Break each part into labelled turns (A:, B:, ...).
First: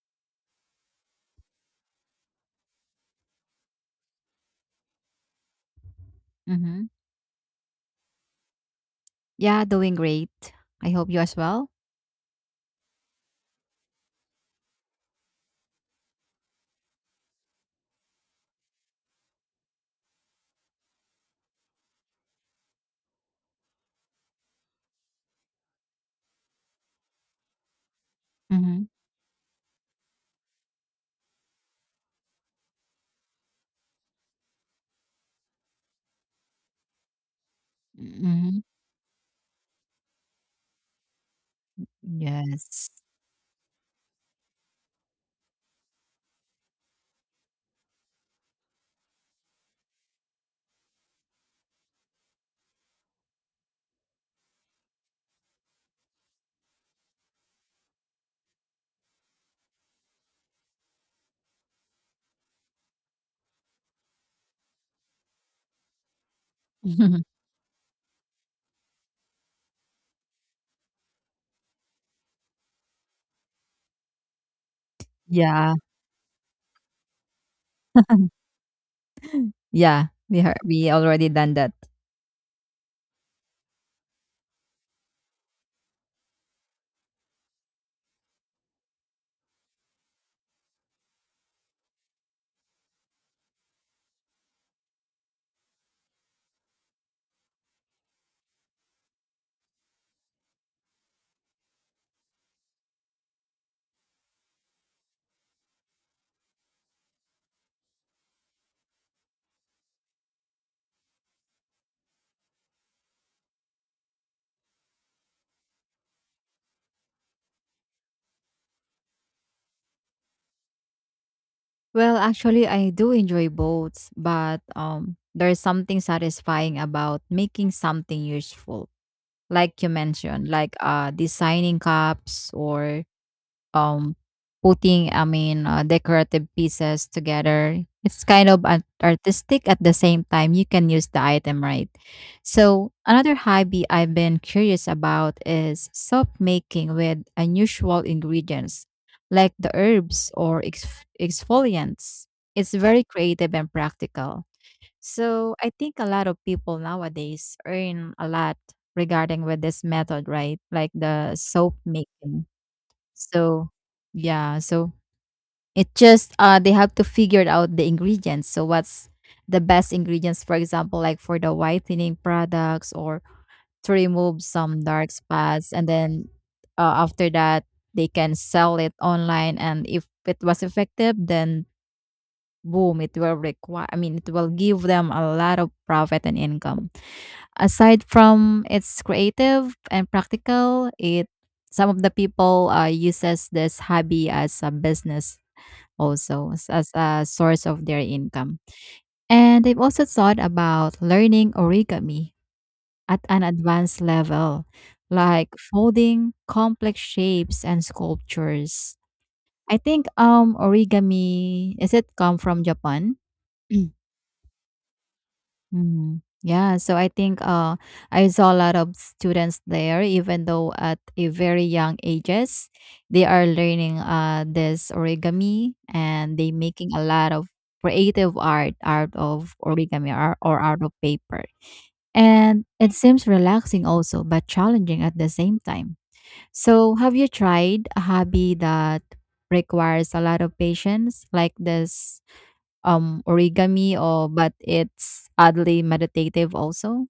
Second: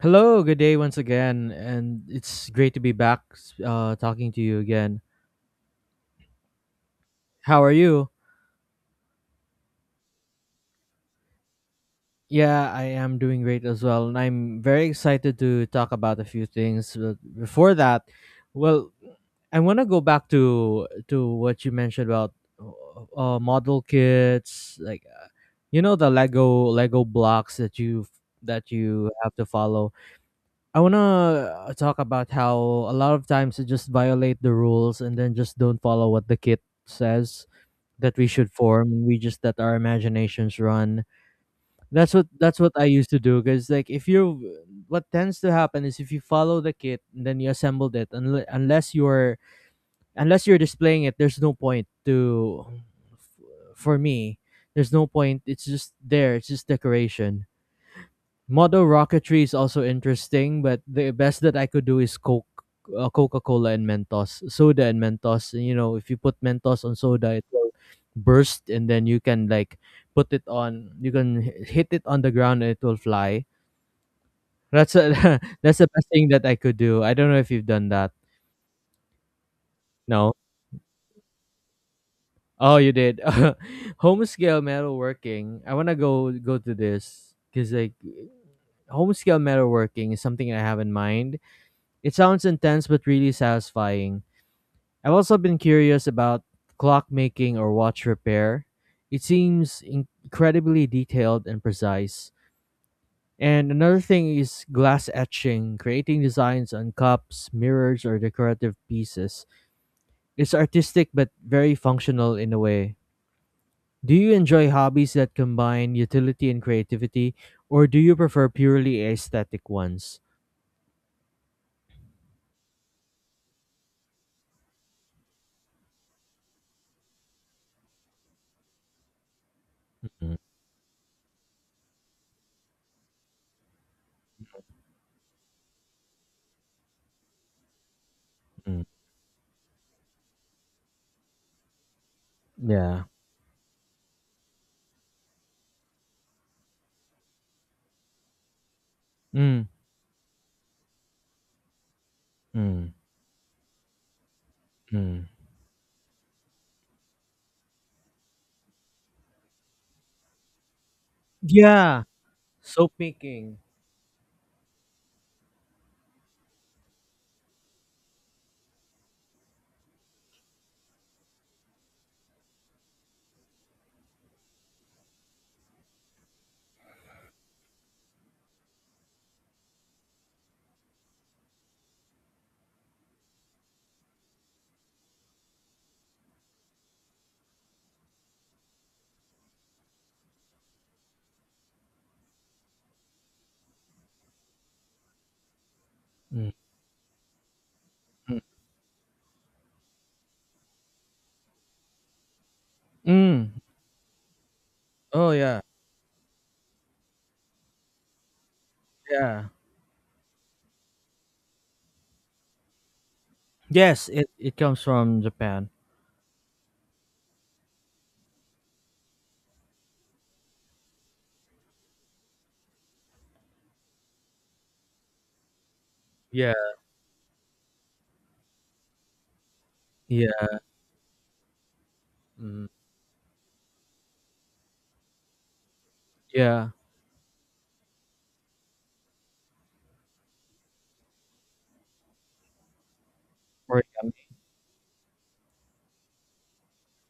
A: Hello, good day once again, and it's great to be back talking to you again.
B: Mhm.
A: How are you?
B: Yeah, doing great. I hope you as well.
A: Yeah, I am doing great as well, and I'm very excited to talk about a few things. But before that, well, I want to go back to what you mentioned about model kits, like uh, the Lego blocks that you
B: Mhm.
A: have to follow. I want to talk about how a lot of times they just violate the rules and then just don't follow what the kit says that we should
B: Mhm.
A: form, and we just let our imaginations run. That's what I
B: Yes.
A: used to do, because like if you, what tends to happen is if you follow the kit and then you assembled it, unless you're unless you're displaying it, there's no point to, for me, there's no point. It's just there, it's just decoration. Model rocketry is also interesting, but the best that I could do is Coke, Coca Cola, and Mentos, soda and Mentos. You know, if you put Mentos on soda, it will burst, and then you can like put it on. You can hit it on the ground, and it will fly. That's
B: Yeah.
A: that's the best thing that I could do. I don't know if you've done that.
B: Yeah.
A: No.
B: We already done that.
A: Oh, you did. Home scale metalworking. I wanna go to this, because like home scale metalworking is something I have in mind. It sounds intense but really satisfying. I've also been curious about clockmaking or watch repair. It seems incredibly detailed and precise. And another thing is glass etching, creating designs on cups, mirrors, or decorative pieces. It's artistic but very functional in a way. Do you enjoy hobbies that combine utility and creativity, or do you prefer purely aesthetic ones?
B: Well, actually, I do enjoy both, but there is something satisfying about making something useful, like you
A: Mm,
B: mentioned, like designing cups or um, putting, I mean, decorative pieces together. It's kind of art-
A: mm.
B: artistic at the same time. You can use the item, right? So,
A: Yeah.
B: another hobby I've been curious about is soap making with unusual ingredients like
A: Mm,
B: the herbs or exfoliants. It's
A: mm,
B: very creative and practical.
A: mm.
B: So, I think a lot of people nowadays earn a lot regarding with this method, right? Like the soap
A: Yeah.
B: making.
A: Soap making.
B: So, yeah, so it just they have to figure out the ingredients. So what's the best ingredients, for example, like for the whitening products or to remove some dark spots, and then after that they can sell it online. And if it was effective, then boom, it will require, I mean, it will give them a lot of profit and income. Aside from its creative and practical, it, some of the people uses this hobby as a business,
A: Mm.
B: also as a source of their
A: Mm.
B: income. And they've also thought about learning origami at an
A: Mm.
B: advanced level,
A: Oh
B: like
A: yeah,
B: folding complex shapes and sculptures.
A: yeah.
B: I think origami is, it come from Japan?
A: Yes, it comes from Japan.
B: Mhm. Yeah, so I think I saw a lot of students there, even though at a very young ages, they are learning this origami, and they
A: Yeah,
B: making a lot of creative art out of origami, or,
A: yeah,
B: or out of paper. And
A: mm,
B: it seems relaxing also, but challenging at the same time.
A: yeah.
B: So have you tried a hobby that requires a lot of patience, like this origami,
A: Origami.
B: or but it's oddly meditative also?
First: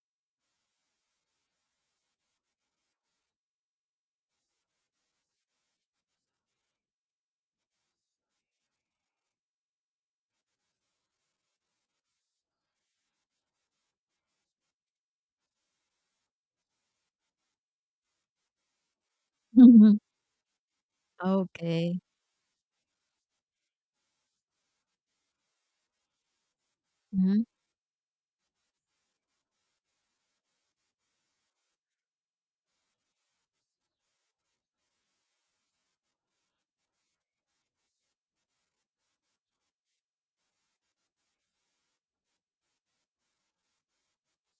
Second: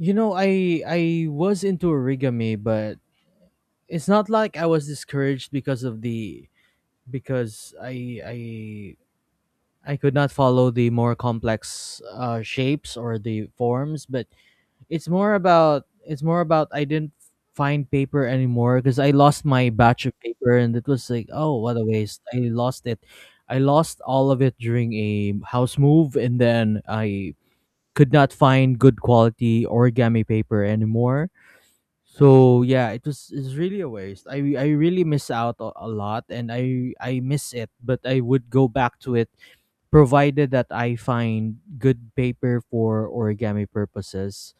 A: You know, I was into origami, but it's not like I was discouraged because of the, because I could not follow the more complex shapes or the forms. But it's more about I didn't find paper anymore, because I lost my
B: Mhm.
A: batch of paper, and it was like, oh, what a
B: Okay.
A: waste. I lost it. I lost all of it during a house move, and then I
B: Mhm.
A: could not find good quality origami paper anymore. So yeah, it's really a waste. I really miss out a lot, and I miss it, but I would go back to it provided that I find good paper for origami purposes.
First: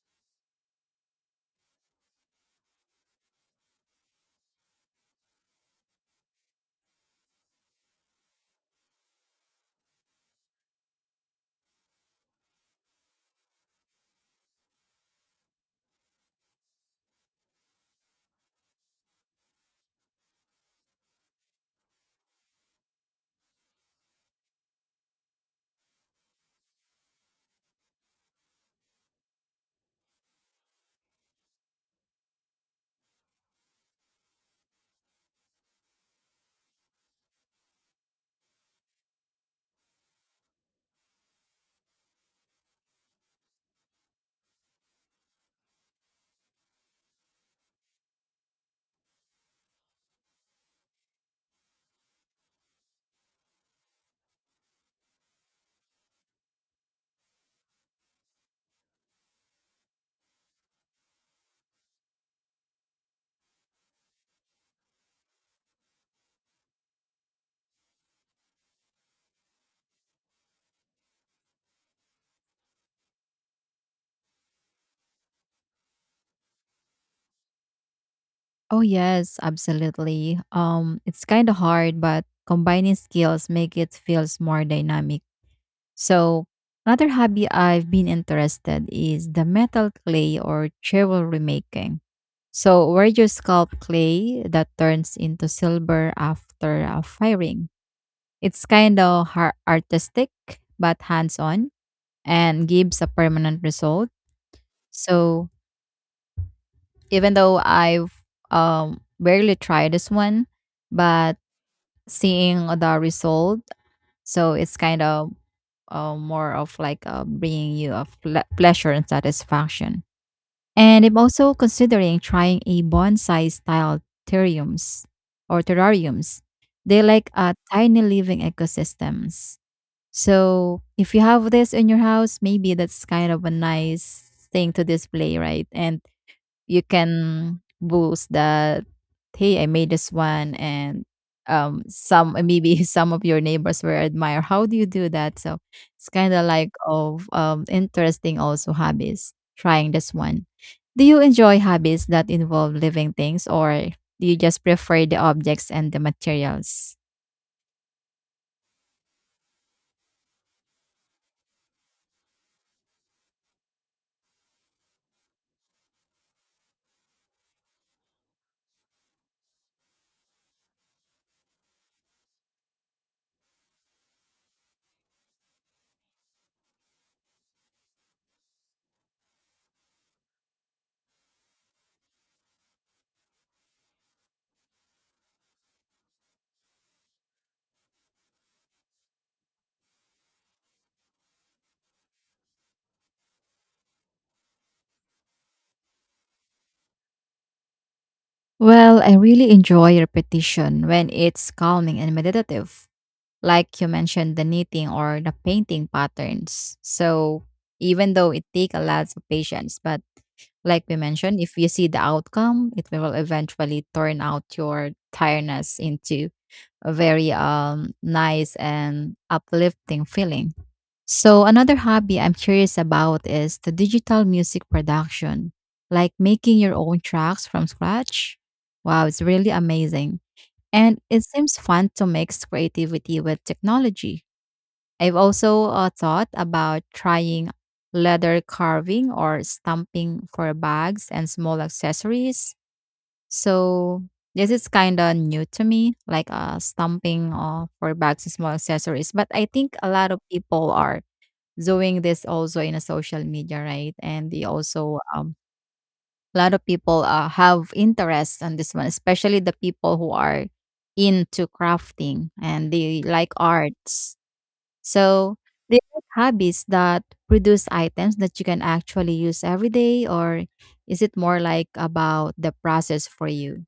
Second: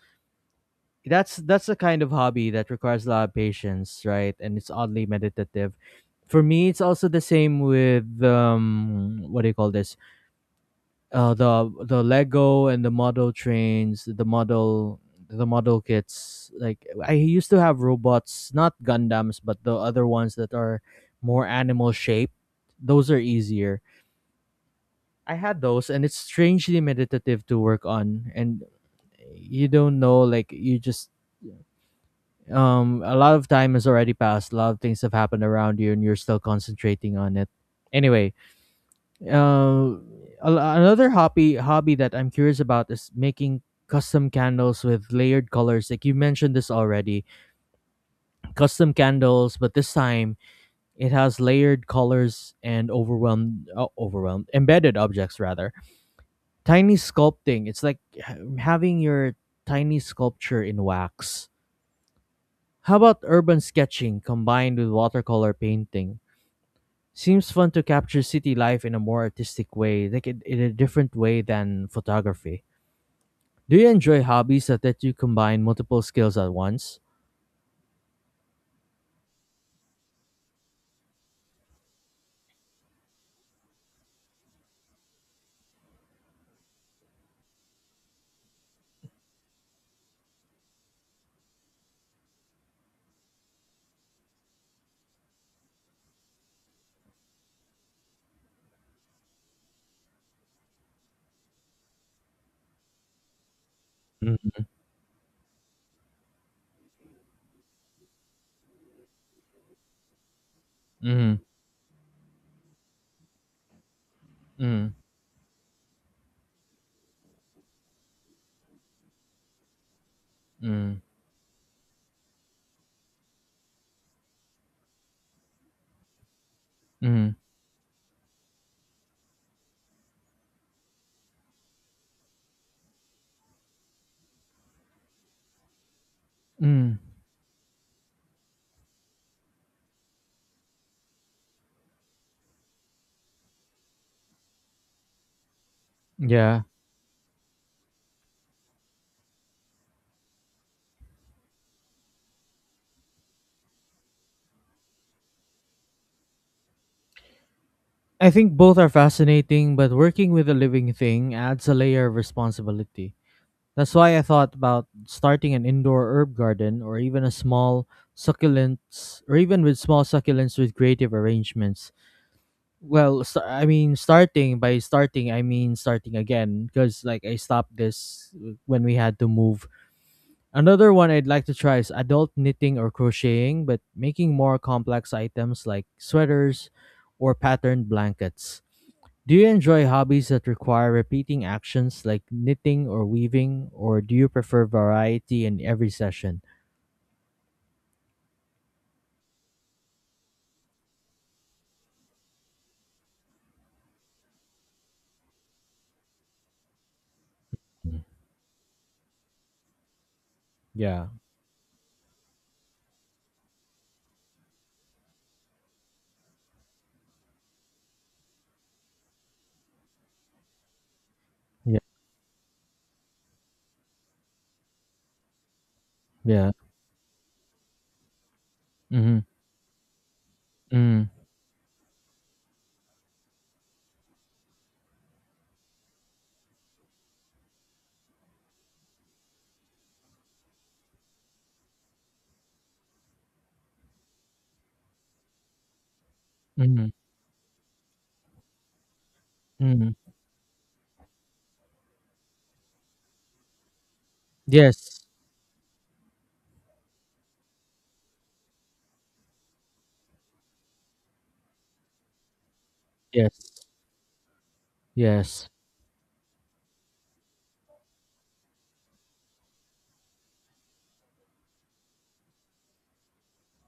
A: That's the kind of hobby that requires a lot of patience, right? And it's oddly meditative. For me, it's also the same with what do you call this? The Lego and the model trains, the model kits. Like I used to have robots, not Gundams, but the other ones that are more animal shaped. Those are easier. I had those, and it's strangely meditative to work on. And you don't know, like you just a lot of time has already passed, a lot of things have happened around you, and you're still concentrating on it. Anyway, uh a- another hobby that I'm curious about is making custom candles with layered colors, like you mentioned this already, custom candles, but this time it has layered colors and overwhelmed, overwhelmed embedded objects, rather tiny sculpting. It's like having your tiny sculpture in wax. How about urban sketching combined with watercolor painting? Seems fun to capture city life in a more artistic way, like in a different way than photography. Do you enjoy hobbies that let you combine multiple skills at once?
B: Oh, yes, absolutely. It's kind of hard, but combining skills make it feels more dynamic. So, another hobby I've been interested is the metal clay or jewelry making. So, where you sculpt clay that turns into silver after a firing. It's kind of artistic, but hands on and gives a permanent result.
A: Mm-hmm.
B: So even though I've barely tried this one, but
A: Mm-hmm.
B: seeing the result, so it's
A: Mm-hmm.
B: kind of more of like bringing you a pleasure and satisfaction. And I'm also considering trying a bonsai style terrariums or terrariums. They like
A: Mm-hmm.
B: tiny living ecosystems. So if you have this in your house, maybe that's kind of a nice thing to display, right? And you
A: Mm.
B: can boast that, hey, I made this one, and some maybe some of your neighbors will admire. How do you do that? So it's kind of
A: Yeah.
B: like of interesting also hobbies. Trying this one. Do you enjoy hobbies that involve living things, or do you just prefer the objects and the materials?
A: I think both are fascinating, but working with a living thing adds a layer of responsibility. That's why I thought about starting an indoor herb garden, or even a small succulents, or even with small succulents with creative arrangements. Well, I mean starting by starting, I mean starting again, because like I stopped this when we had to move. Another one I'd like to try is adult knitting or crocheting, but making more complex items like sweaters or patterned blankets. Do you enjoy hobbies that require repeating actions like knitting or weaving, or do you prefer variety in every session?
B: Well, I really enjoy repetition when it's calming and meditative, like you mentioned the knitting or the painting patterns. So
A: Mm.
B: even though it takes a lot of patience, but like we
A: Yeah,
B: mentioned, if you see the outcome, it will eventually turn out your tiredness into a very nice and uplifting feeling. So, another
A: yeah,
B: hobby I'm curious about is the digital music production, like
A: yeah.
B: making your own tracks from scratch. Wow,
A: Mm-hmm.
B: it's really amazing. And
A: Mm-hmm.
B: it seems fun to mix creativity with technology. I've also thought about trying leather carving or stamping for bags and small accessories. So, this is kind of new to me, like
A: Mm-hmm.
B: stamping for bags and small accessories. But I think a
A: Mm.
B: lot of people are doing this also in a social media, right? And they also
A: Yes,
B: a lot of people have interest on this one, especially the people who are into crafting and they like
A: yes,
B: arts. So
A: yes.
B: they are hobbies that produce items that you can actually use every day, or is it more like about the process for you?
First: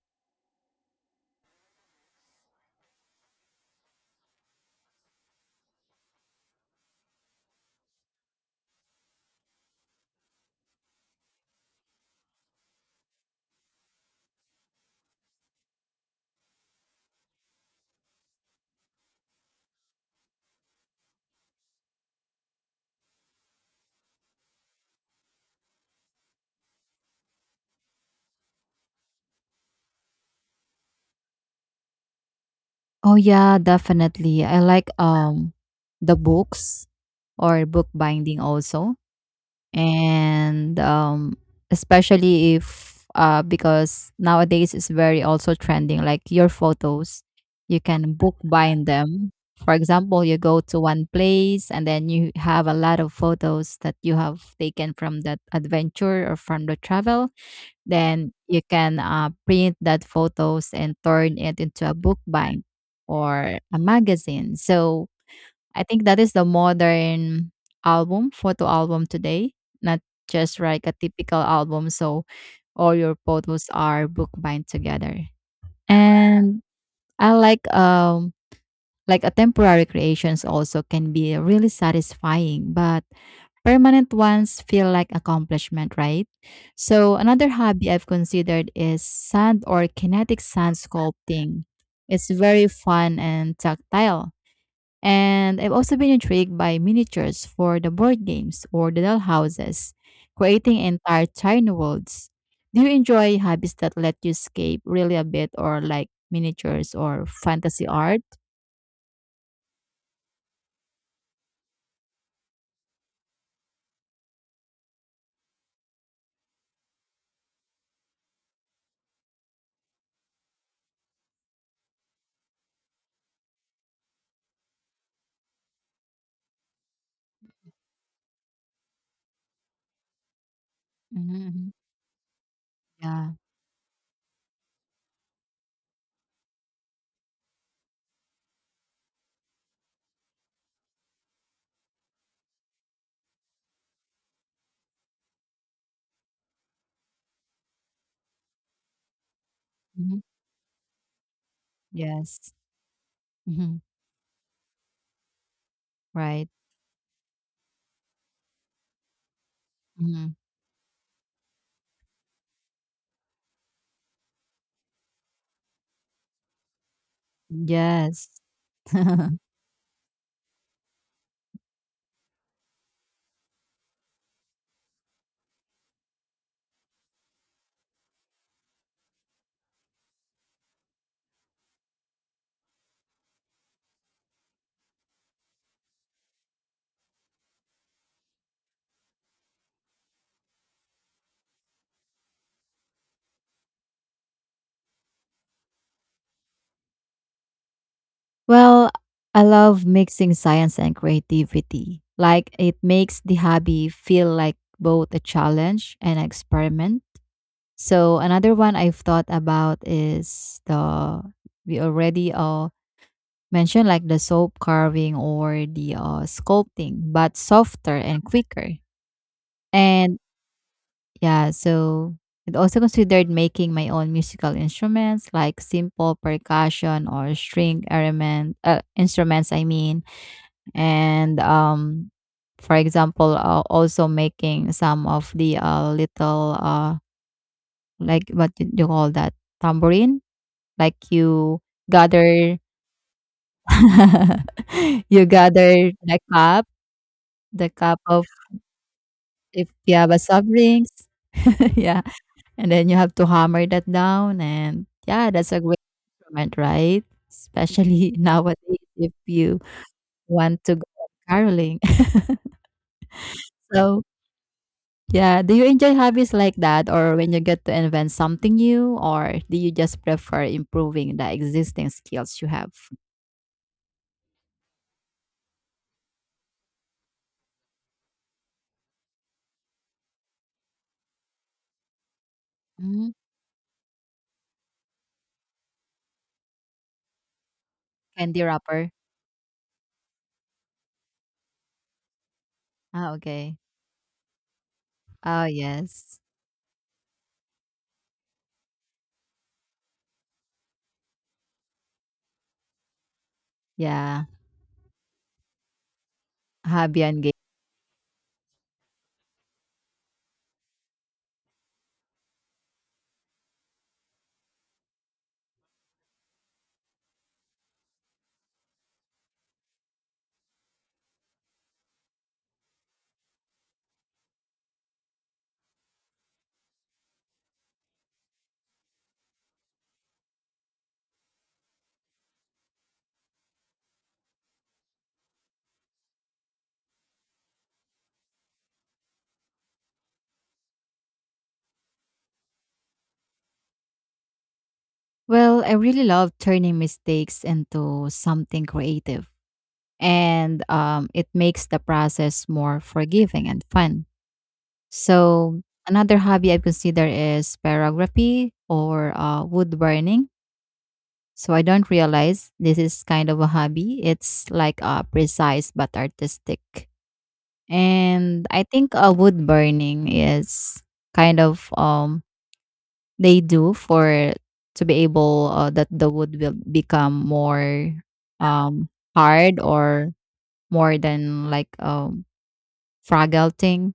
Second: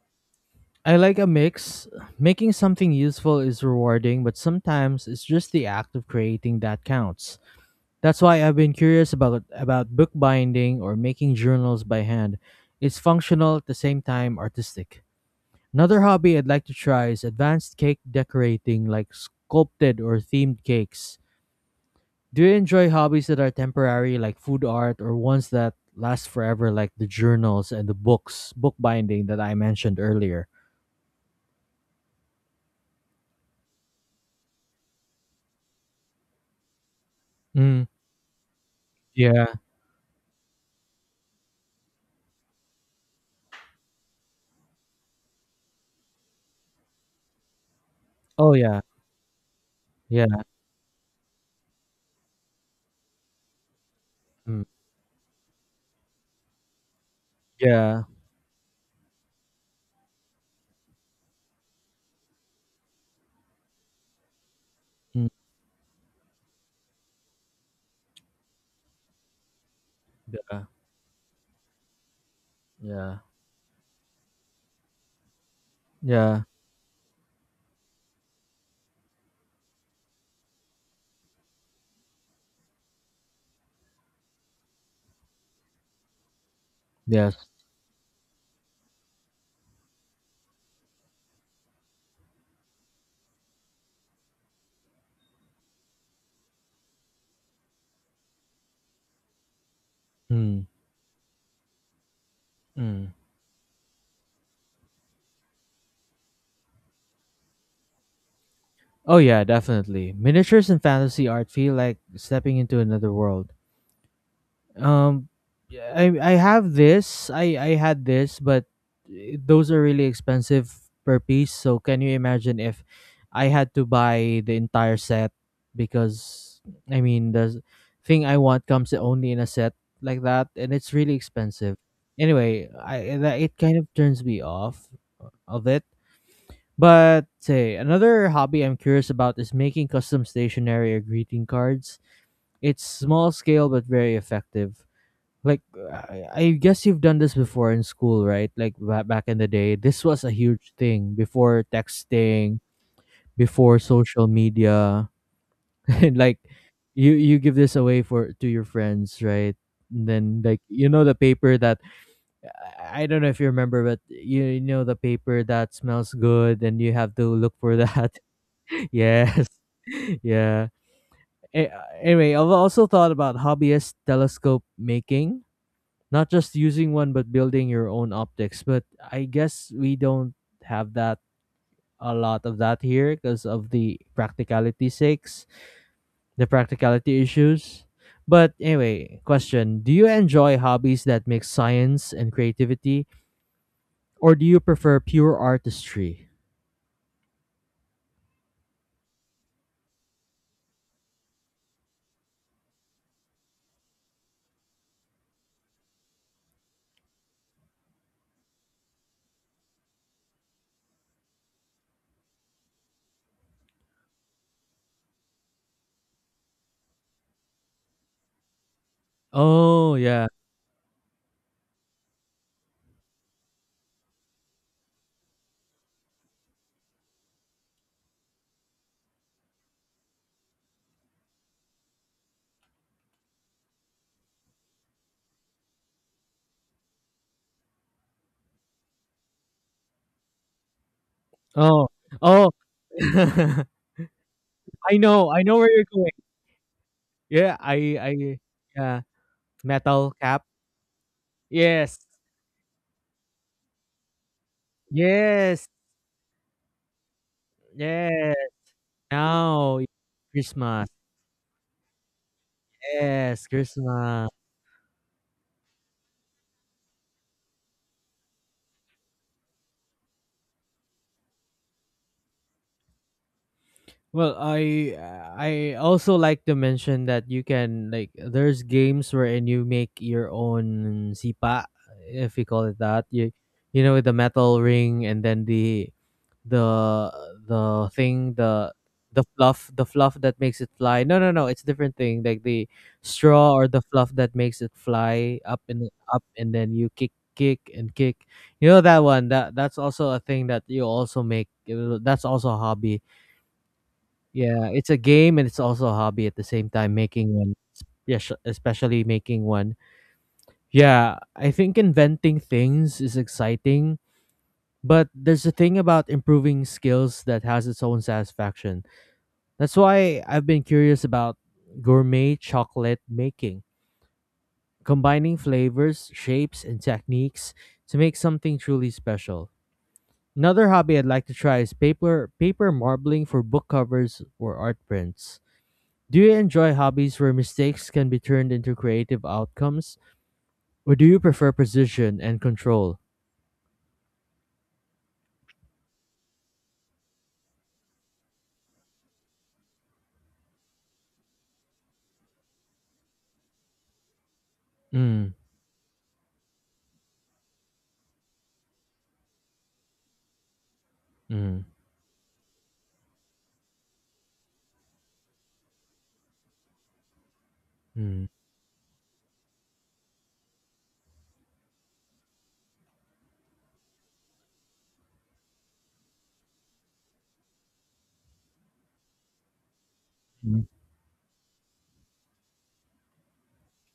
A: I like a mix. Making something useful is rewarding, but sometimes it's just the act of creating that counts. That's why I've been curious about bookbinding or making journals by hand. It's functional at the same time artistic. Another hobby I'd like to try is advanced cake decorating, like sculpted or themed cakes. Do you enjoy hobbies that are temporary, like food art, or ones that last forever, like the journals and the books, bookbinding that I mentioned earlier?
B: Oh yeah, definitely. I like the books or
A: Mm,
B: book binding also,
A: yeah.
B: and especially if because nowadays it's very also trending, like your photos you can book
A: Oh, yeah.
B: bind them. For example, you
A: Yeah.
B: go to one place and then you have a lot of photos that you have
A: Mm,
B: taken from that adventure or from the travel,
A: yeah.
B: then you can print that photos and turn it into a book bind or a magazine. So
A: Mm,
B: I think that is the modern album, photo album today, not just
A: yeah.
B: like a typical album. So all your
A: Yeah.
B: photos are bookbind together.
A: Yeah.
B: And I like a temporary creations also can be really satisfying, but permanent ones feel like accomplishment, right? So
A: Yes.
B: another hobby I've considered is sand or kinetic sand sculpting. It's very fun and tactile, and I've also been intrigued by miniatures for the board games or the dollhouses,
A: Mm,
B: creating entire tiny worlds. Do you
A: mm.
B: enjoy hobbies that let you escape really a bit, or like miniatures or fantasy art?
A: Oh, yeah, definitely. Miniatures and fantasy art feel like stepping into another world. Um, yeah, I have this. I had this, but eh, those are really expensive per piece. So can you imagine if I had to buy the entire set, because I mean the thing I want comes only in a set like that, and it's really
B: Hmm.
A: expensive. Anyway, I
B: Yeah.
A: that it kind of turns me off of it. But say another hobby I'm curious about is making custom stationery or greeting cards. It's small scale but very effective, like I guess you've done this before in school, right? Like back in the day, this
B: Hmm.
A: was a huge thing before
B: Yes.
A: texting, before
B: Hmm.
A: social media, and like
B: Right.
A: you give this away for to your friends, right? And
B: Hmm.
A: then like you know the paper that, I don't know if you remember, but you know the paper that smells good, and you have to look for that.
B: Yes.
A: Yes, yeah. A- Anyway, I've also thought about hobbyist telescope making, not just using one but building your own optics. But I guess we don't have that, a lot of that here, because of the practicality sakes, the practicality issues. But anyway, question, do you enjoy hobbies that mix science and creativity, or do you prefer pure artistry?
B: Well, I love mixing science and creativity. Like, it makes the hobby feel like both a challenge and an experiment. So another one I've thought about is, the we already mentioned, like the soap carving or the sculpting, but softer and quicker.
A: Oh
B: And
A: yeah.
B: yeah, so it also considered making my own musical instruments like simple percussion or string element instruments, I mean. And for example, also making some of the little like what do you call that, tambourine. Like you
A: Oh, oh.
B: gather
A: i
B: you
A: know i know where you're
B: gather
A: going.
B: the cup,
A: Yeah,
B: the
A: i
B: cup of,
A: i yeah.
B: if you have
A: Metal
B: a
A: cap.
B: soft drinks.
A: Yes,
B: yeah. And then you have to hammer that down and yeah, that's a
A: yes,
B: great moment, right? Especially
A: yes.
B: nowadays if you
A: Now,
B: want to go
A: Christmas.
B: caroling.
A: Yes,
B: so
A: Christmas.
B: yeah, do you enjoy hobbies like that or when you get to invent something new, or do you just prefer improving the existing skills you have?
A: Well, I also like to mention that you can like there's games wherein you make your own sipa, if we call it that.
B: Mm,
A: You know with the metal ring and then the the thing
B: candy
A: the
B: wrapper.
A: the fluff, the fluff that makes it fly, no no no, it's different thing, like the
B: Ah,
A: straw
B: okay.
A: or the fluff that makes it fly
B: Oh,
A: up and
B: yes.
A: up, and then you kick and kick. You know that one, that that's also a thing that you also make, that's also a hobby.
B: Yeah,
A: Yeah, it's a game and it's also a hobby at the same time,
B: Habia.
A: making one. Yeah, especially making one. Yeah, I think inventing things is exciting, but there's a thing about improving skills that has its own satisfaction. That's why I've been curious about gourmet chocolate making, combining flavors, shapes, and techniques to make something truly special. Another hobby I'd like to try is paper marbling for book covers or art prints. Do you enjoy hobbies where mistakes can be turned into creative outcomes, or do you prefer precision and control?
B: Well, I really love turning mistakes into something creative, and it makes the process more forgiving and fun.
A: Mm,
B: So, another hobby I consider is pyrography or wood burning. So, I
A: mm,
B: don't realize this is kind of a hobby. It's like precise but artistic.
A: mm.
B: And I think wood burning is kind of they do for to be able, that the wood will become more, um, hard or
A: Mm.
B: more than like, fragile thing,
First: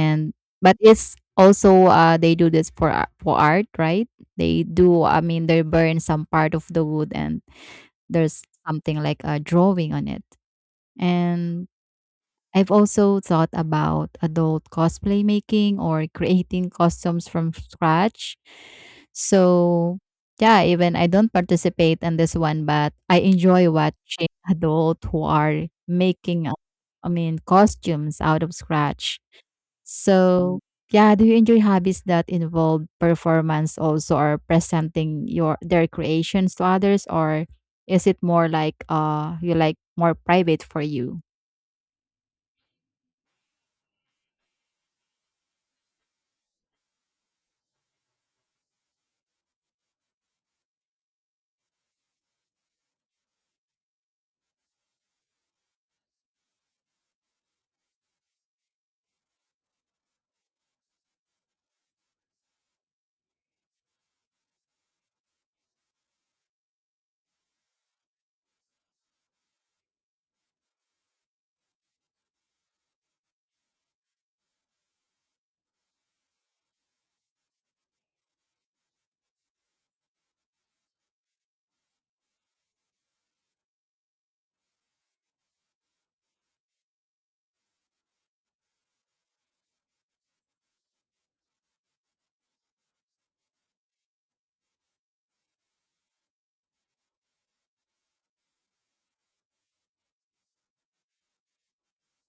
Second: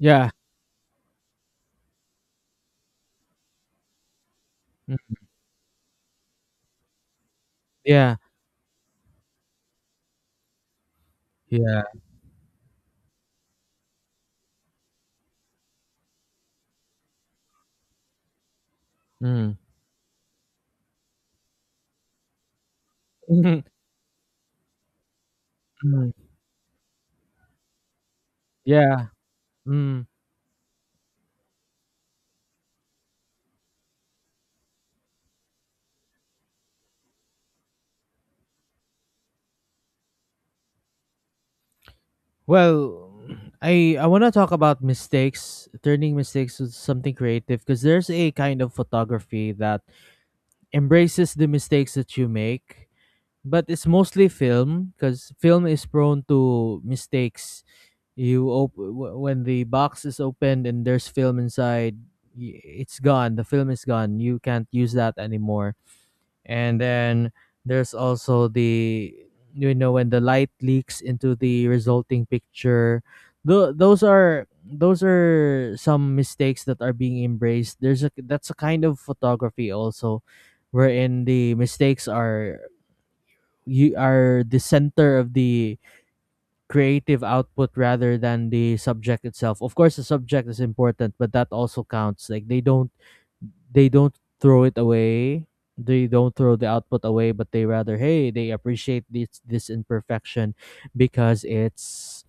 A: Yeah,
B: but it's also, they do this for art, right? They do
A: mm,
B: I mean, they burn some part of the wood and
A: yeah,
B: there's something like a drawing on it. And
A: yeah.
B: I've also thought about adult cosplay making or creating costumes from scratch.
A: Mm.
B: So, yeah, even I don't participate in this one, but I enjoy watching adults who are
A: Mm.
B: making, I mean, costumes out of
A: Yeah.
B: scratch.
A: Mm.
B: So, yeah, do you enjoy hobbies that involve performance also or presenting your their creations to others, or is it more like you like more private for you?
A: Well, I want to talk about mistakes, turning mistakes into something creative, because there's a kind of photography that embraces the mistakes that you make, but it's mostly film because film is prone to mistakes. You when the box is opened and there's film inside, it's gone. The film is gone. You can't use that anymore. And then there's also the, you know, when the light leaks into the resulting picture. Those are some mistakes that are being embraced. There's a, that's a kind of photography also wherein the mistakes are, you are the center of the creative output rather than the subject itself. Of course, the subject is important, but that also counts. Like they don't, they don't throw it away. They don't throw the output away, but they rather, hey, they appreciate this imperfection, because it's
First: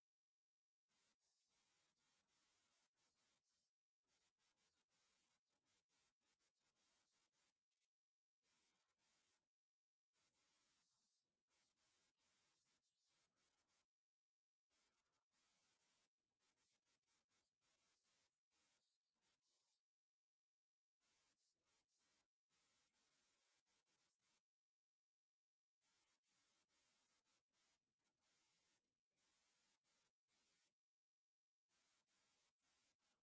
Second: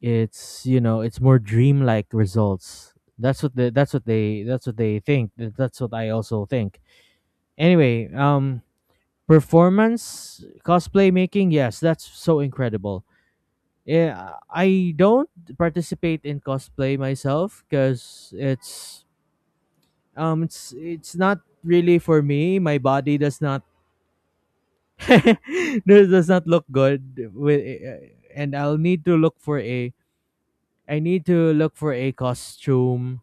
A: it's you know, it's more dreamlike results. That's what that's what they, that's what they think. That's what I also think. Anyway, performance cosplay making, yes, that's so incredible. Yeah, I don't participate in cosplay myself, because it's not really for me. My body does not does not look good with, eh, eh, and I need to look for a costume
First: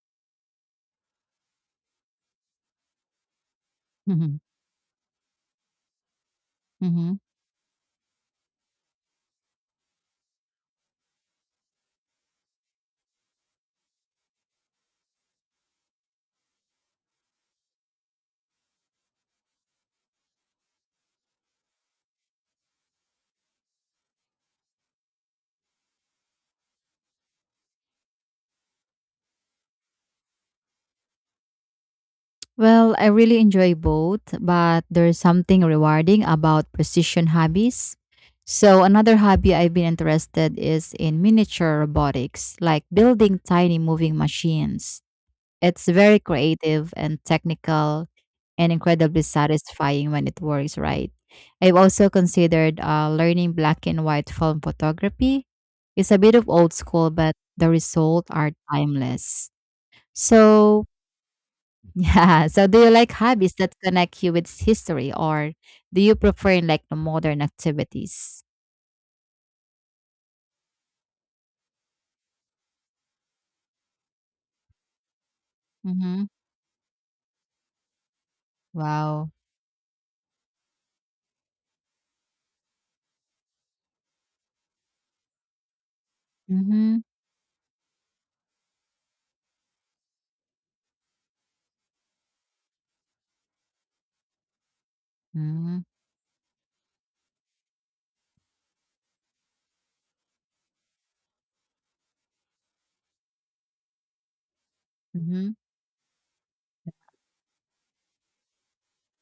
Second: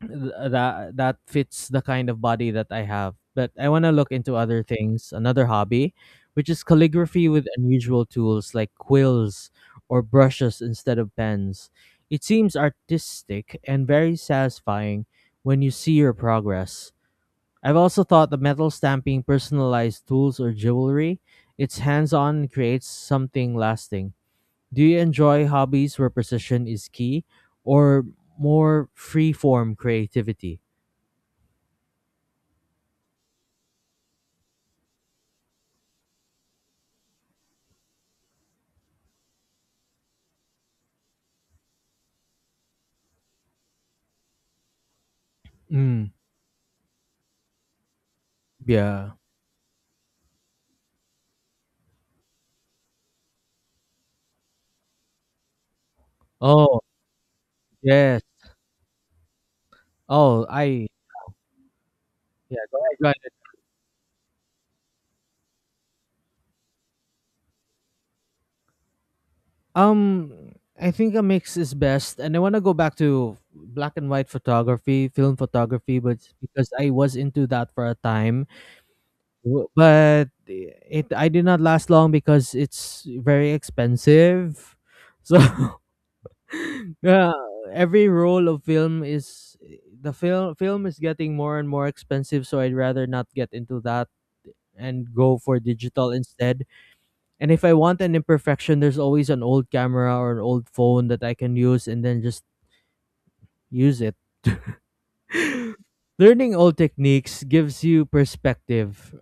A: that fits the kind of body that I have. But I want to look into
B: Mm-hmm.
A: other things, another hobby, which is
B: Mm-hmm.
A: calligraphy with unusual tools like quills or brushes instead of pens. It seems artistic and very satisfying when you see your progress. I've also thought the metal stamping personalized tools or jewelry. It's hands on and creates something lasting. Do you enjoy hobbies where precision is key, or more free form creativity?
B: Well, I really enjoy both, but there's something rewarding about precision hobbies. So, another hobby I've been interested is in miniature robotics, like building tiny moving machines. It's
A: Mm,
B: very creative and technical, and
A: yeah.
B: incredibly satisfying when it works right. I've also considered learning black and white film photography. It's a bit of old
A: Oh,
B: school, but the
A: yes.
B: results are timeless.
A: Oh,
B: So,
A: I
B: yeah.
A: yeah,
B: So
A: go
B: do you
A: ahead, go
B: like
A: ahead.
B: hobbies that connect you with history, or do you prefer like the modern activities?
A: Um, I think a mix is best, and I want to go back to black and white photography, film photography, but
B: Mm-hmm.
A: because I was into that for a time.
B: Wow.
A: W- but it I did not last long because it's very expensive. So
B: Mm-hmm.
A: yeah, every roll of film is the film is getting more and more expensive, so I'd rather not get into that and go for
B: Mm-hmm.
A: digital instead. And if I want an imperfection, there's always an old camera or an old phone that I can use and then just use it.
B: Mm-hmm.
A: Learning old techniques gives you perspective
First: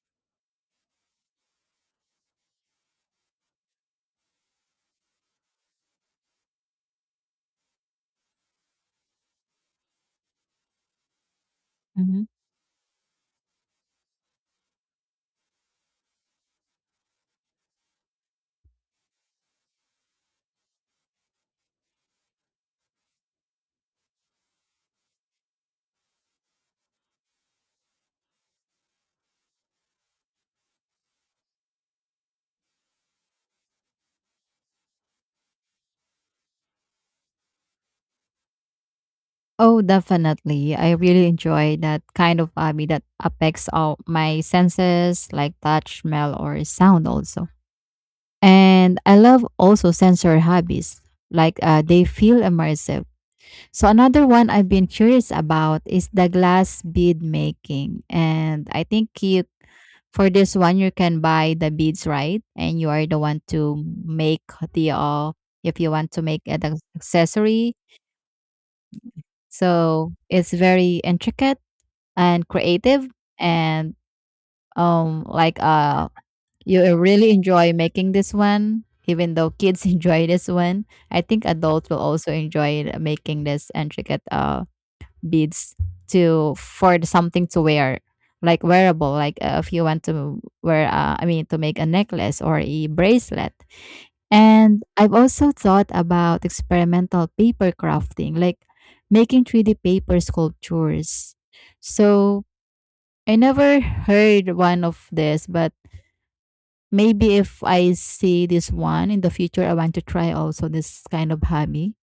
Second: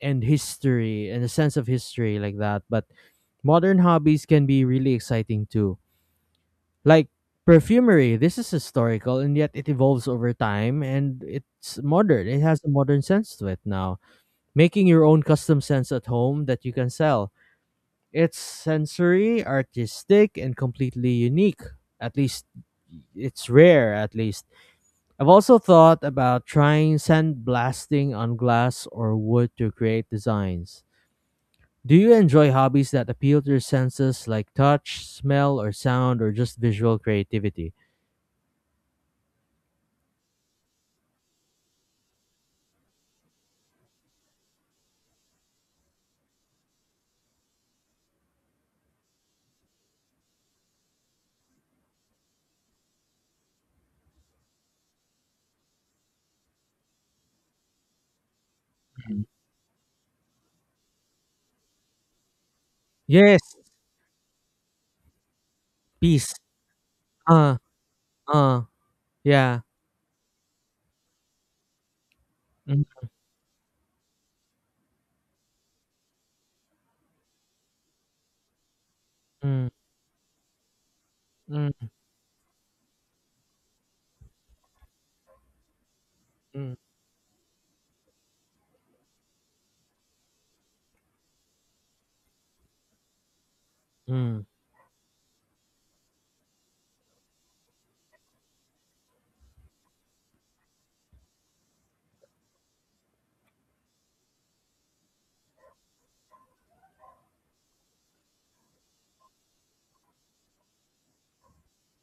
A: and history and a sense of history like that. But modern hobbies can be really exciting too. Like perfumery, this is historical and yet it evolves over time and it's
B: Mm-hmm.
A: modern. It has a modern sense to it now. Making your own custom scents at home that you can sell. It's sensory, artistic, and completely unique. At least it's rare, at least. I've also thought about trying sandblasting on glass or wood to create designs. Do you enjoy hobbies that appeal to your senses like touch, smell, or sound, or just visual creativity?
B: Oh, definitely. I really enjoy that kind of hobby that affects all my senses like touch, smell, or sound also. And I love also sensory hobbies. Like they feel immersive. So another one I've been curious about is the glass bead making. And I think
A: Mhm.
B: you for this one you can buy the beads, right? And you are the
A: Yes,
B: one to make the if you want to
A: peace.
B: make an
A: Uh,
B: accessory.
A: uh, yeah.
B: So it's very intricate and
A: Mm,
B: creative, and like you really enjoy making this one, even though
A: mm,
B: kids enjoy this one. I think
A: mm,
B: adults will also enjoy making this intricate beads, to
A: mm,
B: for the something to wear, like wearable, like if you want to wear, I mean to make a necklace or a bracelet.
A: mm,
B: And I've also thought about experimental paper crafting, like making 3D paper sculptures. So I never heard one of this, but maybe if I see this one in the future, I want to try also this kind of hobby.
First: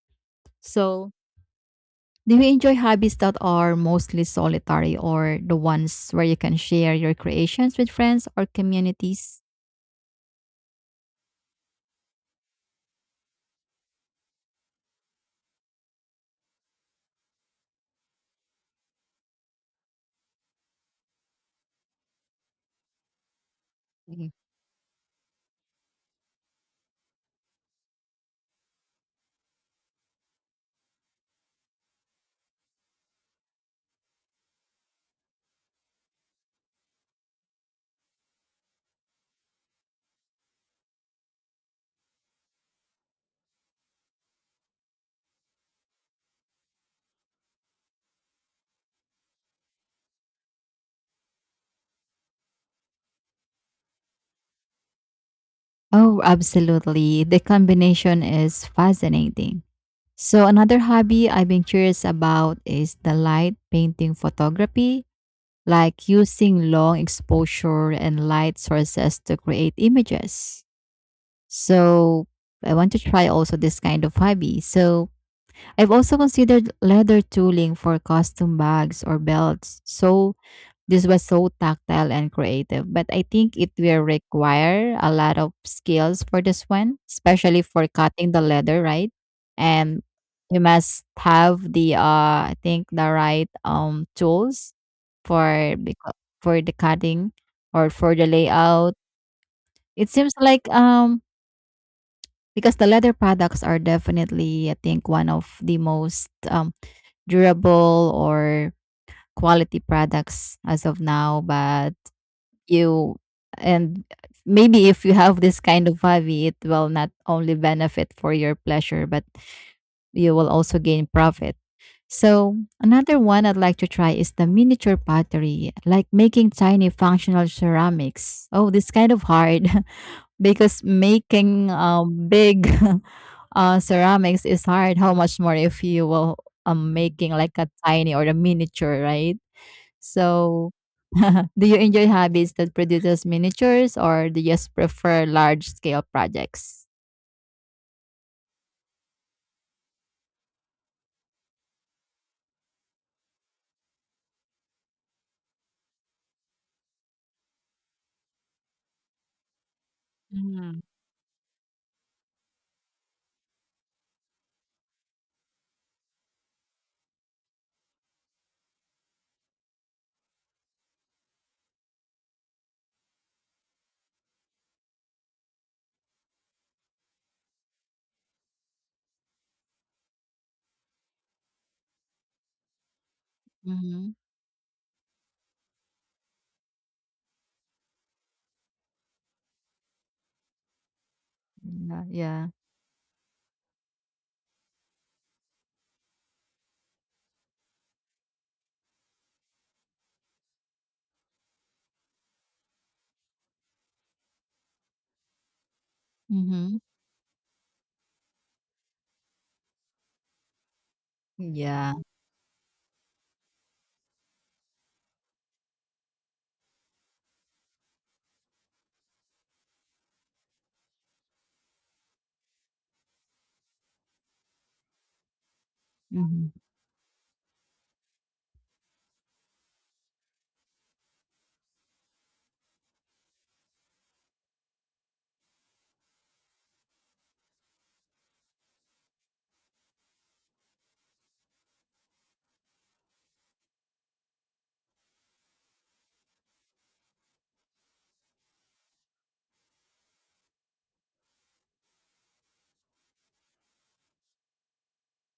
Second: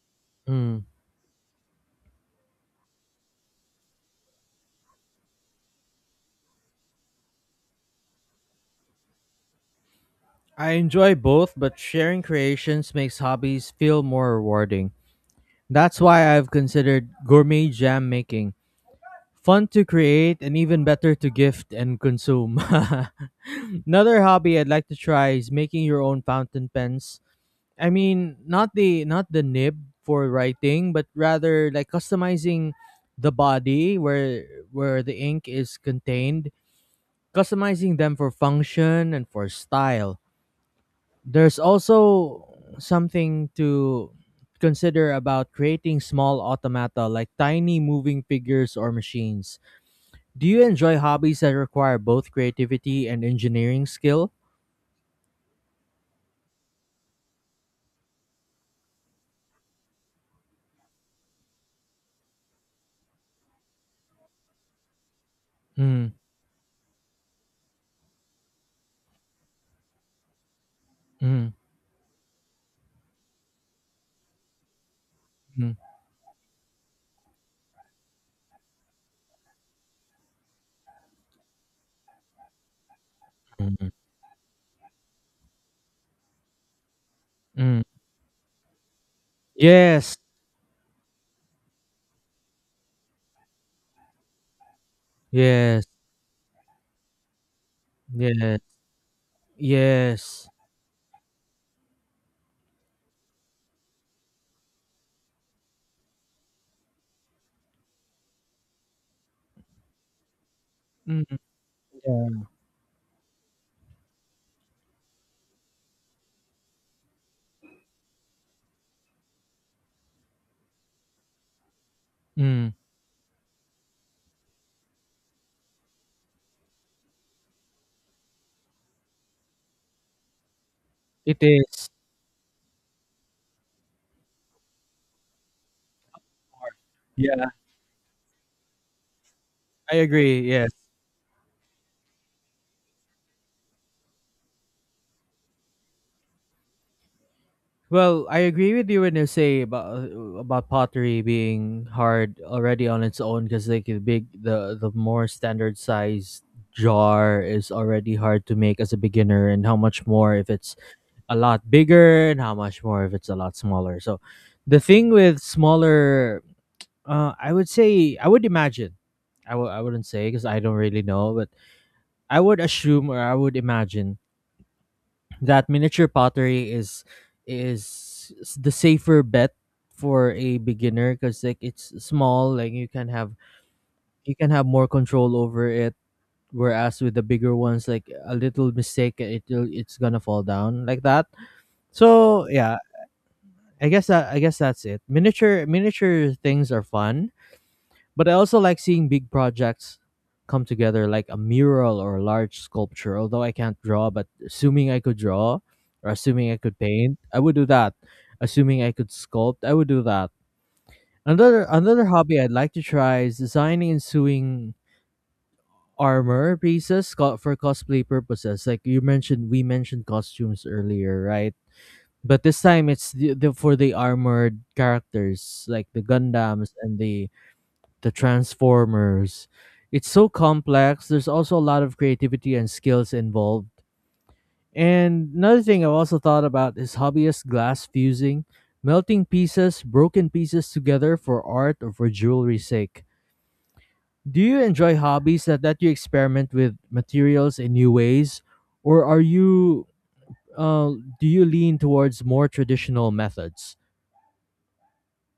A: mm.
B: So do you enjoy hobbies that are mostly solitary, or the ones where you can share your creations with friends or communities?
A: I enjoy both, but sharing creations makes hobbies feel more rewarding. That's why I've considered gourmet jam making. Fun to create and even better to gift and consume. Another
B: Mhm.
A: hobby I'd like to try is making your own fountain pens. I mean, not the nib for writing, but rather like customizing the body where the ink is contained, customizing them for function and for style. There's also something to consider about creating small automata like tiny moving figures or machines. Do you enjoy hobbies that require both creativity and engineering skill?
B: Oh, absolutely. The combination is fascinating. So, another hobby I've been curious about is the light painting photography, like
A: Mm,
B: using long exposure and light sources to create images.
A: mm,
B: So, I want to try also this kind of hobby. So,
A: mm,
B: I've also considered leather tooling for costume bags or belts. So this was so tactile and creative, but I think
A: mm,
B: it
A: mm.
B: will require a lot of skills for this one, especially
A: Mm.
B: for cutting the leather, right? And
A: Yes,
B: you must have the I think the right tools for
A: yes,
B: beca- for the cutting or for the
A: yes,
B: layout. It seems
A: yes.
B: like because the leather products are definitely, I think, one of the most durable or quality products as of
A: Mm,
B: now. But
A: yeah.
B: you and maybe if you have this kind of hobby, it will not only benefit for your pleasure, but you will also gain profit. So
A: Mm.
B: another one I'd like to try is the miniature pottery, like making tiny functional ceramics. Oh, this kind of hard. Because
A: It
B: making
A: is.
B: big ceramics is hard. How much more if you will making
A: Yeah,
B: like a tiny or a miniature, right?
A: I agree.
B: So,
A: Yes.
B: do you enjoy hobbies that produces miniatures, or do you just prefer large scale projects?
A: Well, I agree with you when you say about pottery being hard already on its own, because like the big, the more standard sized jar is already hard to make as a beginner, and how much more if it's
B: Mhm.
A: a lot bigger, and how much more if it's a lot smaller. So the thing with smaller, I would say, I would imagine, I wouldn't say because I don't really know, but I would assume or I would imagine that miniature pottery is the safer bet for a beginner, because like it's small, like
B: Mhm.
A: you can have more control over it, whereas with the bigger ones, like a little mistake, it's gonna fall down like that.
B: Yeah.
A: So
B: Yeah.
A: yeah, I guess that's it. Miniature things are fun, but I also like seeing big projects come together, like a mural or a large sculpture. Although I can't draw, but assuming I could draw or assuming I
B: Mm-hmm.
A: could paint, I would do that. Assuming I could sculpt, I would do that. Another
B: Yeah.
A: another hobby I'd like to try is designing and sewing armor pieces for cosplay purposes. Like you mentioned, we mentioned costumes earlier, right? But this time it's the for the armored characters like the
B: Mm-hmm.
A: Gundams and the Transformers. It's so complex. There's also a lot of creativity and skills involved. And another thing I've also thought about is hobbyist glass fusing, melting pieces, broken pieces together for art or for jewelry's sake. Do you enjoy hobbies that let you experiment with materials in new ways, or are you uh, do you lean towards more traditional methods?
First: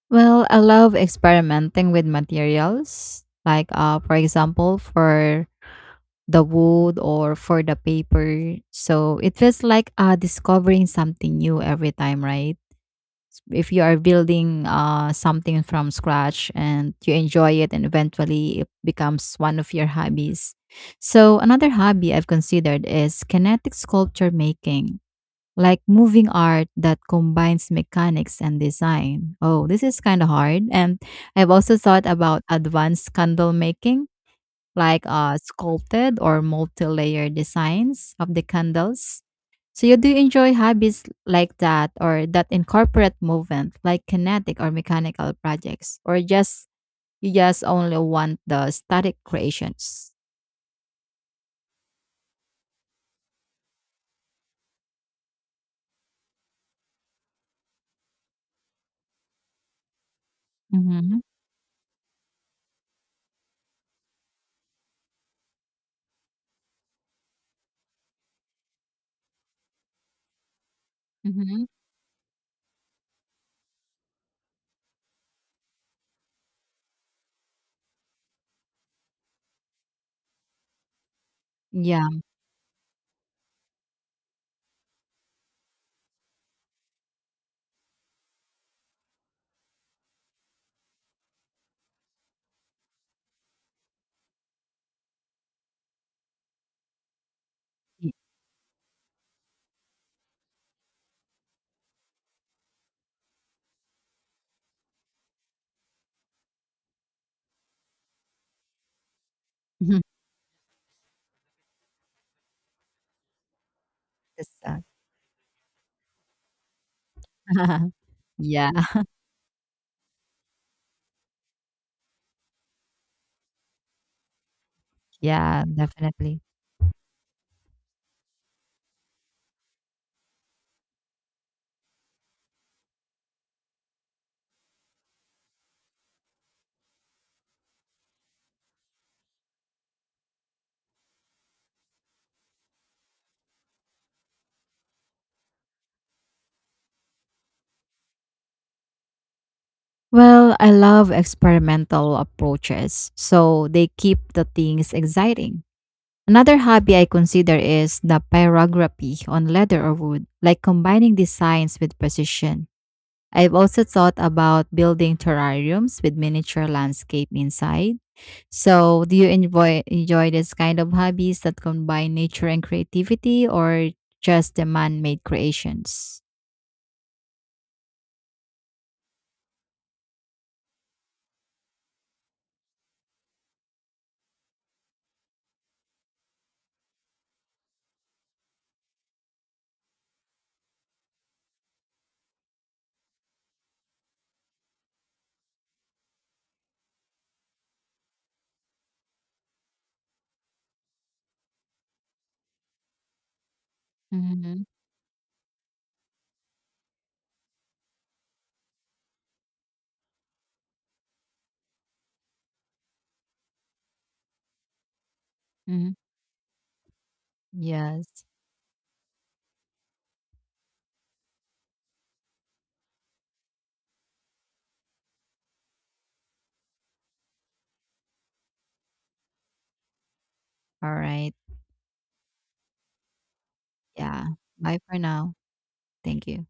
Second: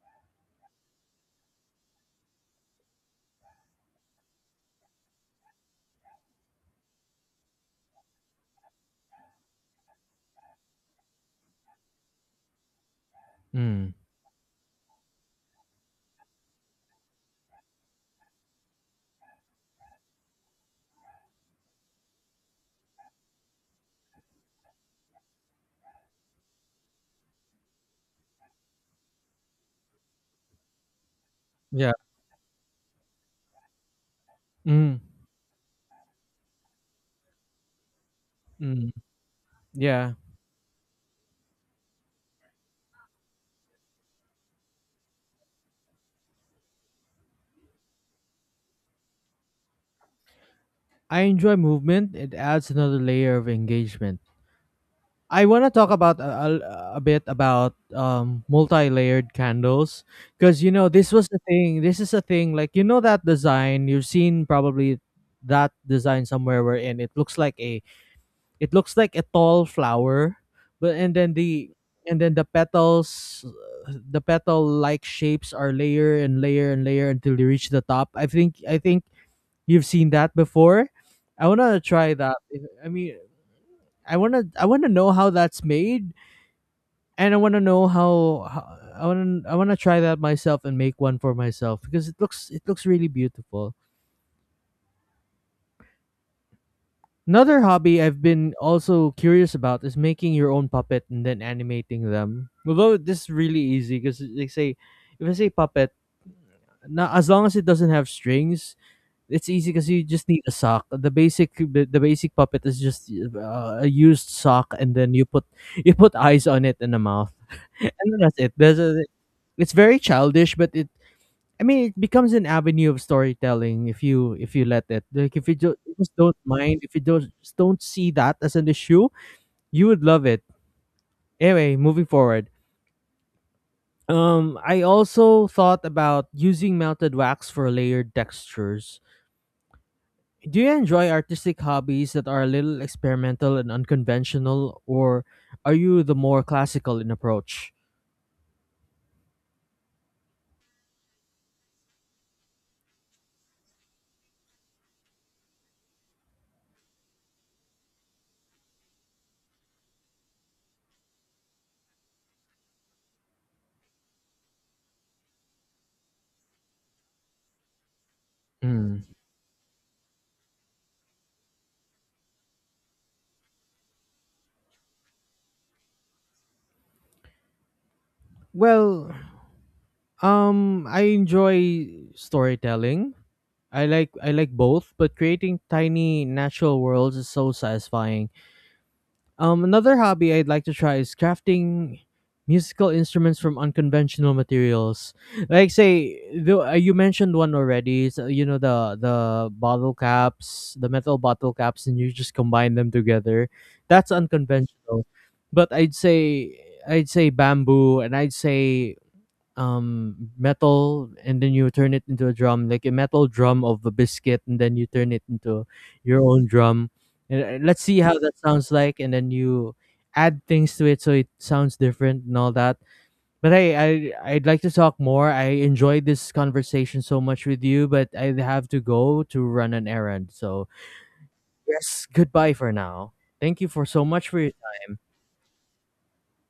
B: Well, I love experimenting with materials. Like, for example, for the wood or for the paper. So it feels like discovering something new every time, right? If you
A: Mm.
B: are building something from scratch and you enjoy it, and eventually it becomes one of your hobbies. So another hobby I've considered is kinetic sculpture making. Like moving art that combines mechanics and design. Oh, this is kind of hard. And I've also
A: Yeah.
B: thought about advanced candle making,
A: Mm.
B: like sculpted or multi-layered designs of the
A: Mm.
B: candles. So you
A: Yeah.
B: do enjoy hobbies like that or that incorporate movement like kinetic or mechanical projects, or just you just only want the static creations.
A: I enjoy movement. It adds another layer of engagement. I want to talk about a bit about multi-layered candles, because you know this
B: Mm-hmm.
A: was the thing. This is a thing, like you know that design you've seen probably, that design somewhere where in it looks like a it looks like a tall flower, but
B: Mm-hmm.
A: and then the petals, the petal like shapes are layer and layer and layer until they reach the top. I think you've seen that before? I want to
B: Yeah.
A: try that. If- I mean, I want to know how that's made, and I want to know how, I want to try that myself and make one for myself, because it looks, it looks really beautiful. Another hobby I've been also curious about is making your own puppet and then animating them. Although this is really easy because they say, if I say puppet, now as long as it doesn't have strings, it's easy because
B: Mhm.
A: you just need a sock. The basic, the basic puppet is just a used
B: That's
A: sock,
B: that.
A: and then you put eyes on it and a mouth, and then that's it.
B: yeah.
A: There's a, it's very childish, but it, I mean it becomes an avenue of storytelling if you let it. Like if you
B: Yeah,
A: do, just don't
B: definitely.
A: mind, if you don't just don't see that as an issue, you would love it. Anyway, moving forward. I also thought about using melted wax for layered textures. Do you enjoy artistic hobbies that are a little experimental and unconventional, or are you the more classical in approach?
B: Well, I love experimental approaches. So they keep the things exciting. Another hobby I consider is the pyrography on leather or wood, like combining designs with precision. I've also thought about building terrariums with miniature landscape inside.
A: Mm.
B: So, do you enjoy this kind of hobbies that combine nature and creativity, or just the man-made creations?
A: Well, I enjoy storytelling. I like both, but creating tiny natural worlds is so satisfying. Another hobby I'd like to try is crafting musical instruments from unconventional materials. Like say, though you mentioned one already. So, you know, the bottle caps, the metal bottle caps, and you just combine them together. That's
B: Mhm.
A: unconventional. But I'd say bamboo, and I'd say metal, and then you turn it into a drum, like a metal drum of a biscuit, and then you turn it into
B: Mhm.
A: your own drum, and let's see how
B: Yes.
A: that sounds like, and then you add things to it so it sounds different and all that. But hey, I'd like to talk more, I enjoyed this conversation so much with you, but I have to go to run an errand. So
B: All right.
A: yes, goodbye for now. Thank you for so
B: Yeah.
A: much for your
B: Bye for now. Thank you.